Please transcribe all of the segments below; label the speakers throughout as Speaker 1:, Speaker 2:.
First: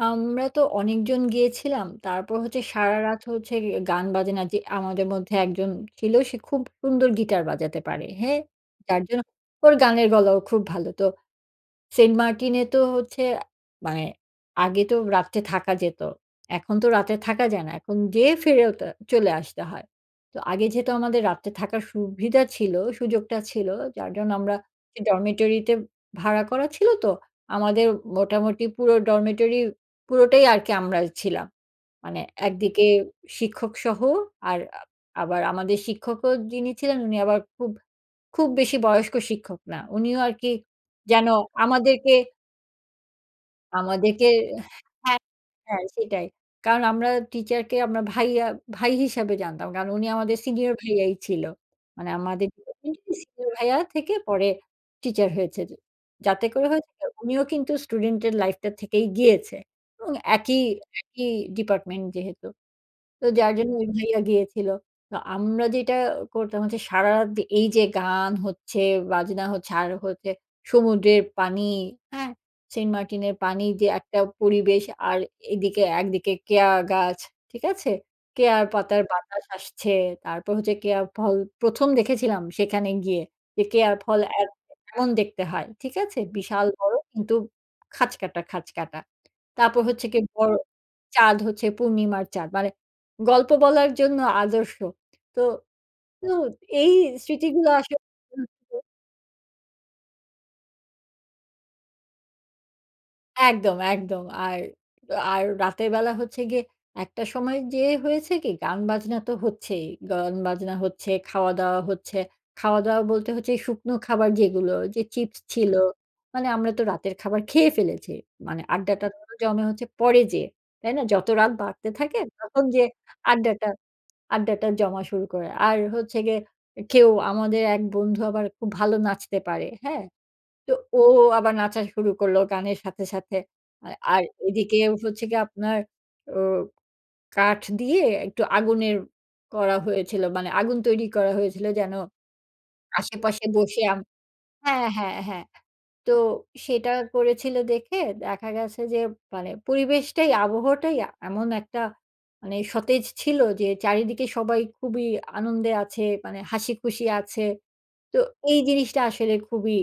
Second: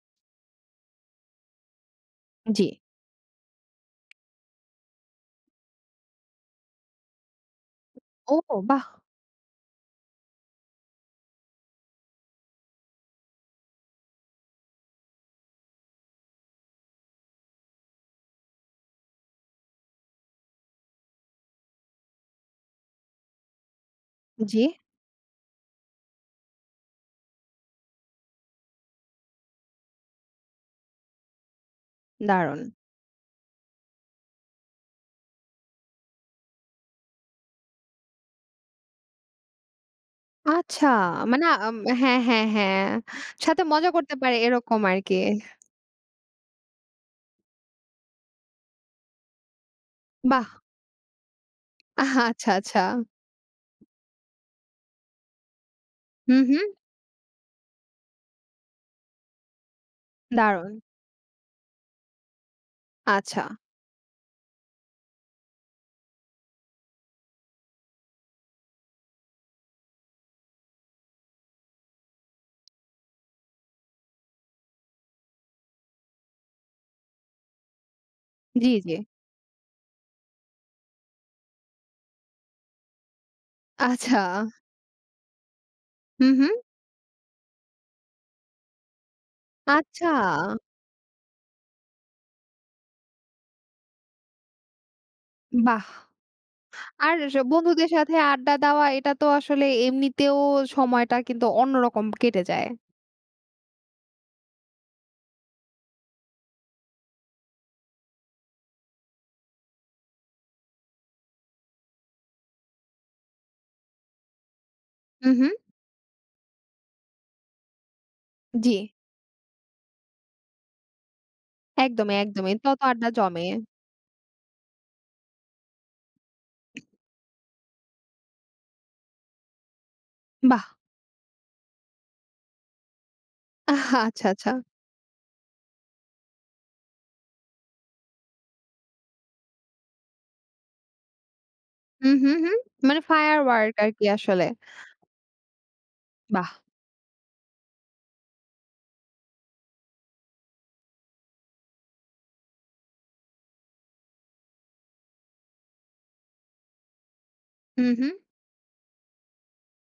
Speaker 1: আম এতে অনেকজন গিয়েছিলাম তারপর হচ্ছে
Speaker 2: জি।
Speaker 1: সারারাত হয়েছে গিয়ে গান-বাজনার যে আমাদের মধ্যে ১ জন ছিল সে খুব সুন্দর গিটার বাজাতে পারে। হ্যাঁ?
Speaker 2: ও বাহ্!
Speaker 1: যার জন্য ওর গানের গলাও খুব ভালো। তো সেন্ট মার্টিন এ তো হচ্ছে মানে আগে তো রাত্রে থাকা যেত এখন তো রাত্রে থাকা যায় না। এখন যেয়ে ফেরত আ চলে আসতে হয়। তো আগে যেহেতু আমাদের রাত্রে থাকার সুবিধা ছিল, সুযোগটা ছিল যার জন্য আমরা
Speaker 2: জি।
Speaker 1: ডরমিটরিতে ভাড়া করা ছিল তো আমাদের মোটামুটি পুরো ডরমিটরি পুরোটাই আরকি আমরা ছিলাম। মানে
Speaker 2: দারুণ।
Speaker 1: একদিকে শিক্ষক সহ আর আ আবার আমাদের শিক্ষকও যিনি ছিলেন উনি আবার খুব, খুব বেশি বয়স্ক শিক্ষক না উনিও আর কি
Speaker 2: আচ্ছা
Speaker 1: যেন
Speaker 2: মানে আম
Speaker 1: আমাদেরকে
Speaker 2: হ্যাঁ, হ্যাঁ, হ্যাঁ সাথে মজা করতে
Speaker 1: আমাদেরকে
Speaker 2: পারে এরকম আরকি।
Speaker 1: হ্যাঁ, হ্যাঁ সেটাই কারণ আমরা টিচার কে আমরা ভাইয়া ভাই হিসেবে জানতাম। কারণ উনি আমাদের
Speaker 2: বাহ।
Speaker 1: সিনিয়র ভাইয়া ভাই ছিল। মানে আমাদের
Speaker 2: আহাচ্ছা, আচ্ছা।
Speaker 1: [unintelligible] ভাইয়া থেকে পরে টিচার হয়েছে।
Speaker 2: হুম,
Speaker 1: যাতে করে
Speaker 2: হুম।
Speaker 1: হয়েছে উনিও কিন্তু স্টুডেন্ট এর লাইফ টা থেকেই গিয়েছে এবং একই,
Speaker 2: দারুণ।
Speaker 1: একই ডিপার্টমেন্ট যেহেতু। তো
Speaker 2: আচ্ছা।
Speaker 1: যার জন্য ওই ভাইয়া গিয়েছিল। তো আমরা যেইটা করতাম হচ্ছে সারারাত যে এই যে গান হচ্ছে ,বাজনা হচ্ছে, আর হচ্ছে সমুদ্রের পানি, হ্যাঁ? সেন্ট মার্টিনের পানি যে একটা পরিবেশ, আর এদিকে একদিকে কেয়া গাছ। ঠিক আছে? কেয়া
Speaker 2: জি, জি।
Speaker 1: পাতার বাতাস আসছে তারপর হচ্ছে কেয়ার ফল প্রথম দেখেছিলাম সেখানে গিয়ে। যে কেয়ার ফল
Speaker 2: আচ্ছা।
Speaker 1: এমন দেখতে হয়। ঠিক আছে?
Speaker 2: হুম, হুম।
Speaker 1: বিশাল বড় কিন্তু খাঁচকাটা, খাঁচকাটা তারপর হচ্ছে
Speaker 2: আচ্ছা।
Speaker 1: গিয়ে বড় চাঁদ হচ্ছে পূর্ণিমার চাঁদ মানে গল্প বলার জন্য আদর্শ। তো,
Speaker 2: বাহ!
Speaker 1: তো এই
Speaker 2: আর যে
Speaker 1: স্মৃতিগুলা
Speaker 2: বন্ধুদের
Speaker 1: আসে।
Speaker 2: সাথে আড্ডা
Speaker 1: [unintelligible]
Speaker 2: দেওয়া এটা তো আসলে এমনিতেও সময়টা কিন্তু অন্যরকম কেটে যায়।
Speaker 1: একদম, একদম আর, আর রাতের বেলা হচ্ছে গিয়ে একটা সময় যেয়ে হয়েছে কি গান-বাজনা তো হচ্ছেই গান-বাজনা হচ্ছে, খাওয়া-দাওয়া হচ্ছে খাওয়া-দাওয়া বলতে হচ্ছে শুকনো খাবার যেগুলো যে
Speaker 2: হুম,
Speaker 1: চিপস
Speaker 2: হুম।
Speaker 1: ছিল, মানে আমরা তো রাতের খাবার খেয়ে ফেলেছি। মানে
Speaker 2: জ্বি।
Speaker 1: আড্ডাটা জমে হচ্ছে পরে যেয়ে তাই না? যত রাত বাড়তে
Speaker 2: একদমই,
Speaker 1: থাকে
Speaker 2: একদমই।
Speaker 1: তখন
Speaker 2: ততো
Speaker 1: যে
Speaker 2: আড্ডা জমে।
Speaker 1: আড্ডাটা, আড্ডাটা জমা শুরু করে। আর হচ্ছে গিয়ে এ কেউ আমাদের ১ বন্ধু আবার খুব ভালো নাচতে পারে। হ্যাঁ? তো
Speaker 2: বাহ!
Speaker 1: ও আবার নাচা শুরু করল গানের সাথে, সাথে আ
Speaker 2: আহ
Speaker 1: আর
Speaker 2: আচ্ছা, আচ্ছা।
Speaker 1: ওইদিকে হচ্ছে গিয়ে আপনার ও কাঠ দিয়ে একটু আগুনের করা হয়েছিল মানে আগুন তৈরি করা হয়েছিল যেন
Speaker 2: হুম, হুম, হুম। মানে ফায়ার
Speaker 1: আশেপাশে
Speaker 2: ওয়ার্ক
Speaker 1: বসে আম
Speaker 2: আরকি আসলে।
Speaker 1: হ্যাঁ, হ্যাঁ, হ্যাঁ তো
Speaker 2: বাহ!
Speaker 1: সেটা করেছিল দেখে দেখা গেছে যে মানে পরিবেশটাই আবহাওয়াটাই এমন একটা মানে সতেজ ছিল যে চারিদিকে সবাই খুবই আনন্দে আছে, মানে হাসিখুশি আছে।
Speaker 2: হুম, হুম।
Speaker 1: তো এই জিনিসটা আসলে খুবই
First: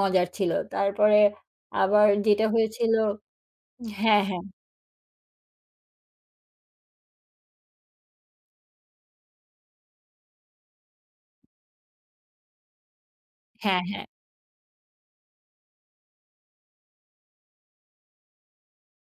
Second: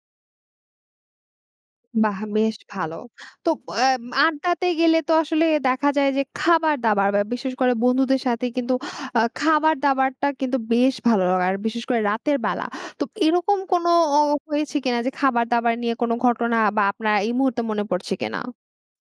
Speaker 1: মজার ছিল। তারপরে আবার
Speaker 2: বাহ!
Speaker 1: যেটা
Speaker 2: বেশ
Speaker 1: হয়েছিল
Speaker 2: ভালো। তো এব
Speaker 1: হ্যাঁ, হ্যাঁ।
Speaker 2: আড্ডাতে গেলে তো আসলে দেখা যায় যে খাবার-দাবার বা বিশেষ করে বন্ধুদের সাথে কিন্তু আ খাবার-দাবারটা কিন্তু বেশ ভালো লাগে আর বিশেষ করে রাতের বেলা। তো এরকম
Speaker 1: হ্যাঁ,
Speaker 2: কোনো
Speaker 1: হ্যাঁ।
Speaker 2: ও হয়েছে কিনা যে, খাবার-দাবার নিয়ে কোনো ঘটনা বা আপনার এই মুহূর্তে মনে পড়ছে কিনা?